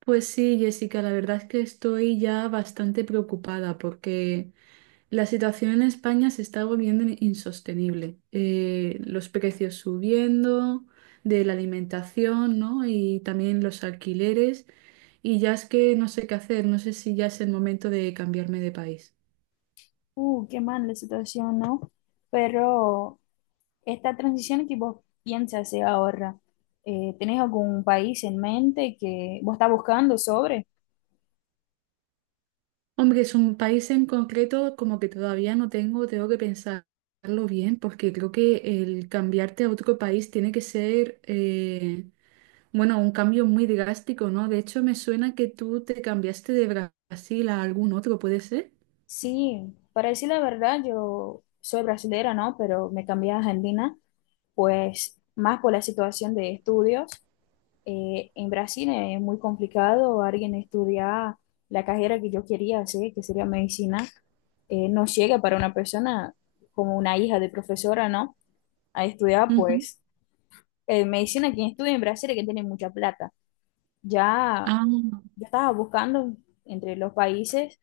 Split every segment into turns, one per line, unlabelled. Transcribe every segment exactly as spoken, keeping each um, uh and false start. Pues sí, Jessica, la verdad es que estoy ya bastante preocupada porque la situación en España se está volviendo in- insostenible. Eh, los precios subiendo de la alimentación, ¿no? Y también los alquileres. Y ya es que no sé qué hacer, no sé si ya es el momento de cambiarme de país.
Uh, qué mal la situación, ¿no? Pero esta transición que vos piensas hacer ahora, eh, ¿tenés algún país en mente que vos estás buscando sobre?
Hombre, es un país en concreto como que todavía no tengo, tengo que pensarlo bien porque creo que el cambiarte a otro país tiene que ser... eh, Bueno, un cambio muy drástico, ¿no? De hecho, me suena que tú te cambiaste de Bra- Brasil a algún otro, ¿puede ser?
Sí, para decir la verdad, yo soy brasilera, ¿no? Pero me cambié a Argentina, pues más por la situación de estudios. Eh, en Brasil es muy complicado alguien estudiar la carrera que yo quería hacer, que sería medicina. Eh, no llega para una persona como una hija de profesora, ¿no? Ahí estudiaba
Ujú.
pues eh, medicina, quien estudia en Brasil, hay que tiene mucha plata. Ya
Ah,
yo estaba buscando entre los países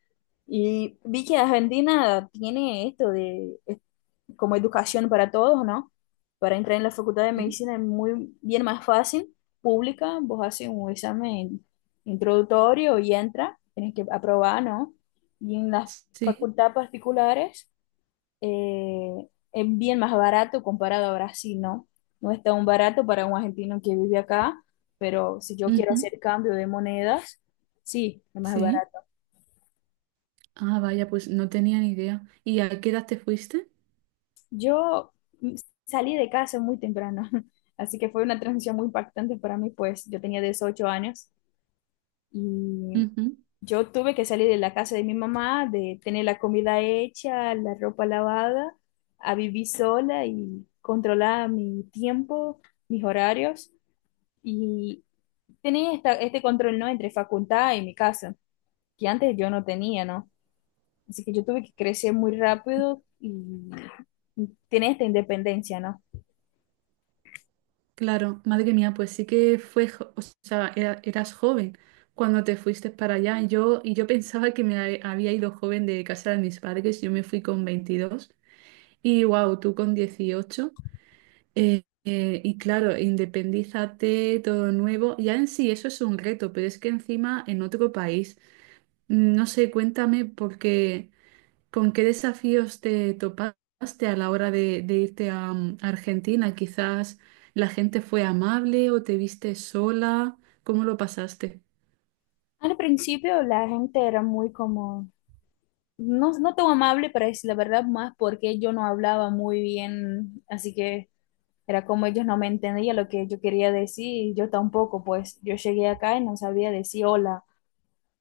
y vi que Argentina tiene esto de es como educación para todos, ¿no? Para entrar en la facultad de
sí.
medicina es muy bien más fácil, pública, vos haces un examen introductorio y entra, tienes que aprobar, ¿no? Y en las
Sí.
facultades particulares eh, es bien más barato comparado a Brasil, ¿no? No es tan barato para un argentino que vive acá, pero si yo quiero
Ujú.
hacer cambio de monedas, sí, es más
Sí.
barato.
Ah, vaya, pues no tenía ni idea. ¿Y a qué edad te fuiste?
Yo mm, salí de casa muy temprano, así que fue una transición muy impactante para mí, pues yo tenía dieciocho años y
Ujú.
yo tuve que salir de la casa de mi mamá, de tener la comida hecha, la ropa lavada, a vivir sola y controlar mi tiempo, mis horarios. Y tenés esta, este control, ¿no? Entre facultad y mi casa, que antes yo no tenía, ¿no? Así que yo tuve que crecer muy rápido y tenés esta independencia, ¿no?
Claro, madre mía, pues sí que fue, jo- o sea, era- eras joven cuando te fuiste para allá. Yo, y yo pensaba que me ha- había ido joven de casa de mis padres, yo me fui con veintidós y wow, tú con dieciocho. Eh, eh, y claro, independízate, todo nuevo. Ya en sí eso es un reto, pero es que encima en otro país. Mm, no sé, cuéntame porque con qué desafíos te topaste a la hora de, de irte a, mm, a Argentina. Quizás la gente fue amable o te viste sola. ¿Cómo lo pasaste?
Al principio la gente era muy como, no, no tan amable para decir la verdad, más porque yo no hablaba muy bien, así que era como ellos no me entendían lo que yo quería decir, y yo tampoco, pues yo llegué acá y no sabía decir hola,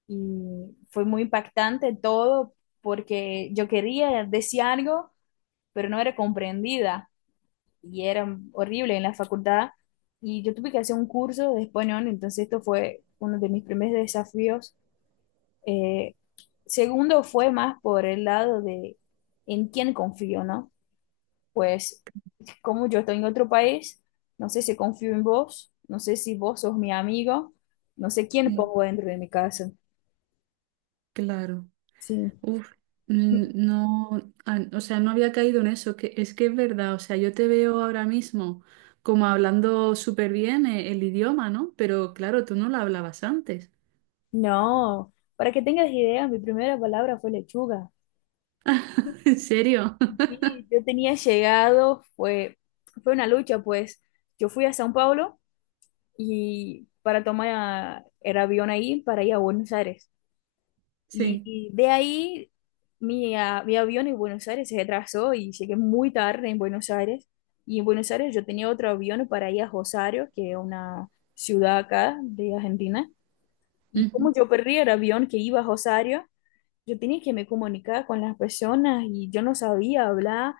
y fue muy impactante todo porque yo quería decir algo pero no era comprendida y era horrible en la facultad. Y yo tuve que hacer un curso de español, entonces esto fue uno de mis primeros desafíos. Eh, Segundo fue más por el lado de en quién confío, ¿no? Pues como yo estoy en otro país, no sé si confío en vos, no sé si vos sos mi amigo, no sé quién
Sí,
pongo dentro de mi casa.
claro.
Sí.
Uf, mm, no, ah, o sea, no había caído en eso, que es que es verdad, o sea, yo te veo ahora mismo como hablando súper bien e- el idioma, ¿no? Pero claro, tú no lo hablabas antes.
No, para que tengas idea, mi primera palabra fue lechuga.
¿En serio?
Sí, yo tenía llegado, fue, fue una lucha, pues yo fui a Sao Paulo y para tomar el avión ahí para ir a Buenos Aires. Y,
Sí.
y de ahí mi, a- mi avión en Buenos Aires se retrasó y llegué muy tarde en Buenos Aires. Y en Buenos Aires yo tenía otro avión para ir a Rosario, que es una ciudad acá de Argentina. Y
Ujú.
como yo perdí el avión que iba a Rosario, yo tenía que me comunicar con las personas y yo no sabía hablar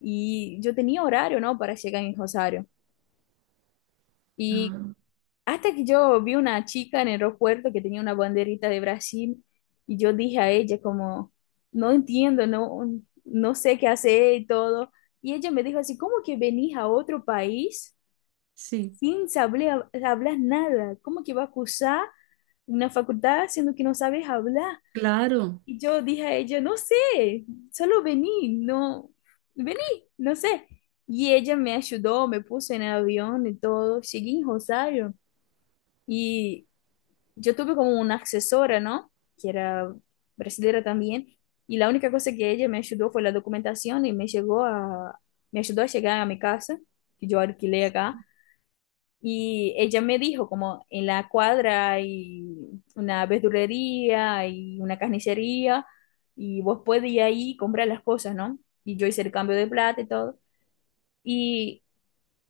y yo tenía horario, ¿no? Para llegar en Rosario. Y
Ah,
hasta que yo vi una chica en el aeropuerto que tenía una banderita de Brasil y yo dije a ella como, no entiendo, no, no sé qué hacer y todo. Y ella me dijo así, ¿cómo que venís a otro país
sí,
sin saber hablar nada? ¿Cómo que vas a cursar una facultad siendo que no sabes hablar?
claro.
Y yo dije a ella, no sé, solo vení, no, vení, no sé. Y ella me ayudó, me puso en el avión y todo. Llegué en Rosario y yo tuve como una asesora, ¿no? Que era brasileña también. Y la única cosa que ella me ayudó fue la documentación y me llegó a, me ayudó a llegar a mi casa, que yo alquilé acá. Y ella me dijo como en la cuadra hay una verdulería y una carnicería y vos podés ir ahí y comprar las cosas, ¿no? Y yo hice el cambio de plata y todo. Y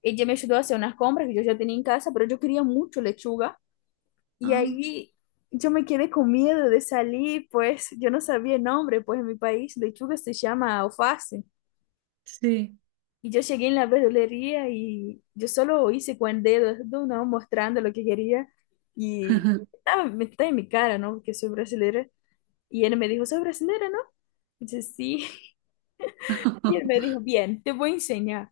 ella me ayudó a hacer unas compras que yo ya tenía en casa, pero yo quería mucho lechuga. Y
Ah,
ahí yo me quedé con miedo de salir, pues yo no sabía el nombre, pues en mi país lechuga se llama alface.
sí.
Y yo llegué en la verdulería y yo solo hice con dedos, ¿no? ¿no? Mostrando lo que quería. Y ah, me está en mi cara, ¿no? Porque soy brasileña. Y él me dijo, ¿soy brasileña, no? Y yo, sí. Y él me dijo, bien, te voy a enseñar.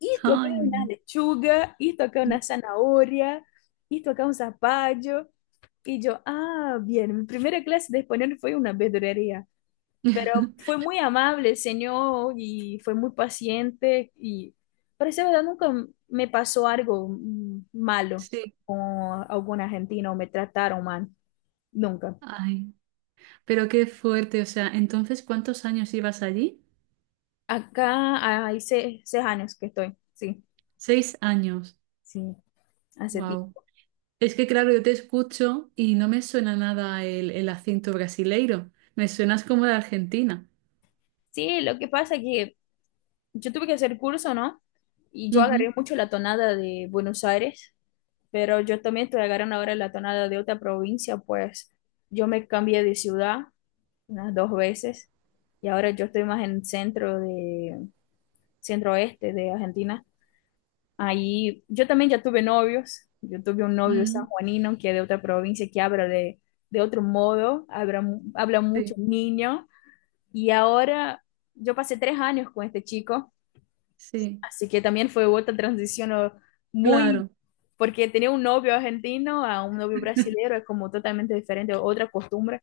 Esto acá
Ay,
es una
mira.
lechuga, esto acá es una zanahoria, esto acá es un zapallo. Y yo, ah, bien, mi primera clase de español fue en una verdulería. Pero fue muy amable el señor y fue muy paciente y parece verdad nunca me pasó algo mm, malo
Sí.
con algún argentino, me trataron mal, nunca.
Ay, pero qué fuerte, o sea, entonces, ¿cuántos años ibas allí?
Acá hay se- seis, años que estoy, sí,
Seis años.
sí, hace tiempo.
Wow. Es que claro, yo te escucho y no me suena nada el, el acento brasileiro. Me suenas como de Argentina.
Sí, lo que pasa es que yo tuve que hacer curso, ¿no? Y yo
Ujú,
agarré mucho la tonada de Buenos Aires, pero yo también estoy agarrando ahora la tonada de otra provincia, pues yo me cambié de ciudad unas dos veces. Y ahora yo estoy más en centro de, centro oeste de Argentina. Ahí yo también ya tuve novios. Yo tuve un novio
ujú.
sanjuanino que es de otra provincia que habla de, de otro modo, habla, mu- habla mucho
Sí,
niño. Y ahora yo pasé tres años con este chico,
sí,
así que también fue otra transición o, muy,
claro.
porque tenía un novio argentino a un novio brasileño, es como totalmente diferente, otra costumbre.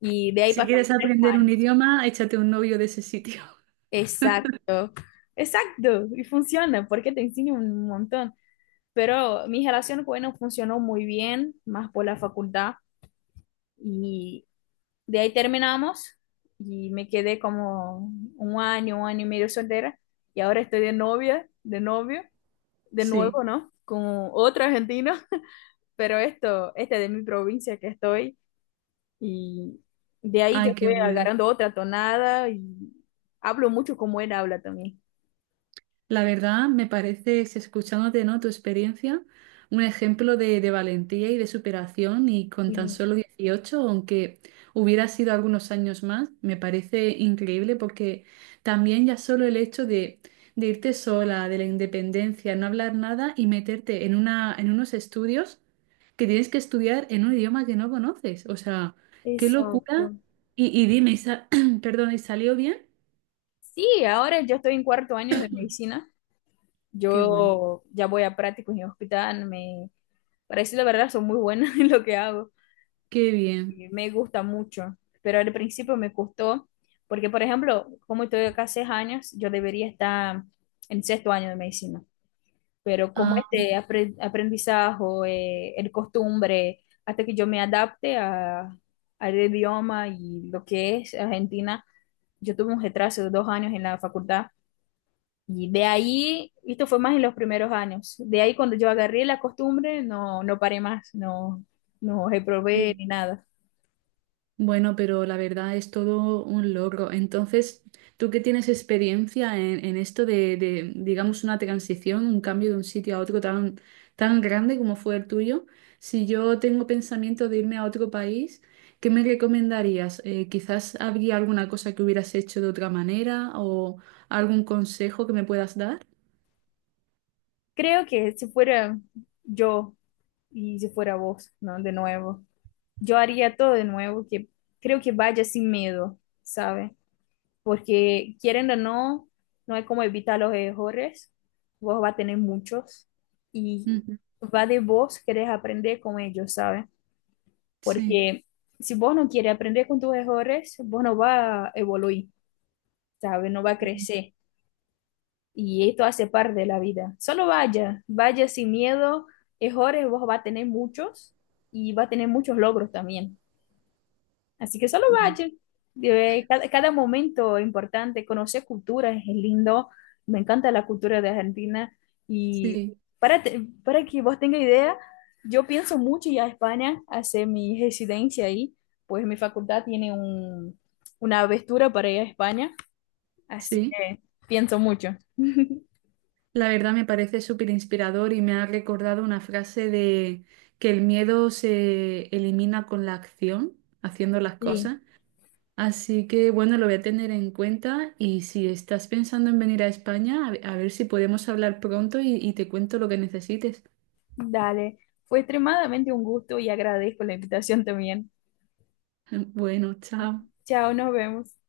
Y de ahí
Si
pasamos
quieres
tres
aprender un
años.
idioma, échate un novio de ese sitio.
Exacto, exacto, y funciona porque te enseña un montón. Pero mi relación, bueno, funcionó muy bien, más por la facultad, y de ahí terminamos y me quedé como un año, un año y medio soltera, y ahora estoy de novia, de novio, de
Sí.
nuevo, ¿no? Con otro argentino, pero esto, este de mi provincia que estoy, y de ahí yo
Ay, qué
estoy
bueno.
agarrando otra tonada y hablo mucho como él habla también.
La verdad, me parece si escuchándote, ¿no? Tu experiencia, un ejemplo de, de valentía y de superación y con tan
Sí.
solo dieciocho, aunque hubiera sido algunos años más, me parece increíble porque también ya solo el hecho de, de irte sola, de la independencia, no hablar nada y meterte en una, en unos estudios que tienes que estudiar en un idioma que no conoces. O sea, qué locura.
Exacto.
Y, y dime, y sa- perdón, ¿y salió bien?
Sí, ahora yo estoy en cuarto año de medicina.
Qué bueno,
Yo ya voy a prácticos en hospital. Me parece la verdad, son muy buenas en lo que hago.
qué bien.
Y me gusta mucho, pero al principio me costó, porque por ejemplo, como estoy acá seis años, yo debería estar en sexto año de medicina. Pero como
Ah,
este apre- aprendizaje, eh, el costumbre, hasta que yo me adapte a, al idioma y lo que es Argentina, yo tuve un retraso de dos años en la facultad. Y de ahí, esto fue más en los primeros años, de ahí cuando yo agarré la costumbre, no, no paré más, no, no reprobé
ok.
ni nada.
Bueno, pero la verdad es todo un logro. Entonces, tú que tienes experiencia en, en esto de, de, digamos, una transición, un cambio de un sitio a otro tan, tan grande como fue el tuyo, si yo tengo pensamiento de irme a otro país, ¿qué me recomendarías? Eh, quizás habría alguna cosa que hubieras hecho de otra manera o algún consejo que me puedas dar.
Creo que si fuera yo y si fuera vos, ¿no? De nuevo, yo haría todo de nuevo, que creo que vaya sin miedo, ¿sabe? Porque quieren o no, no hay como evitar los errores, vos va a tener muchos y
Ujú.
va de vos querés aprender con ellos, ¿sabe?
Sí.
Porque si vos no quieres aprender con tus errores, vos no va a evoluir, ¿sabes? No va a crecer. Y esto hace parte de la vida. Solo vaya, vaya sin miedo. Errores vos va a tener muchos y va a tener muchos logros también. Así que solo
Ujú.
vaya. Eh, Cada, cada momento es importante, conocer culturas es lindo. Me encanta la cultura de Argentina. Y
Sí,
para, te- para que vos tengas idea, yo pienso mucho ir a España, hacer mi residencia ahí, pues mi facultad tiene un, una aventura para ir a España. Así
sí.
que pienso mucho.
La verdad me parece súper inspirador y me ha recordado una frase de que el miedo se elimina con la acción, haciendo las
Sí,
cosas. Así que bueno, lo voy a tener en cuenta y si estás pensando en venir a España, a, a ver si podemos hablar pronto y y te cuento lo que necesites.
dale. Fue extremadamente un gusto y agradezco la invitación también.
Bueno, chao.
Chao, nos vemos.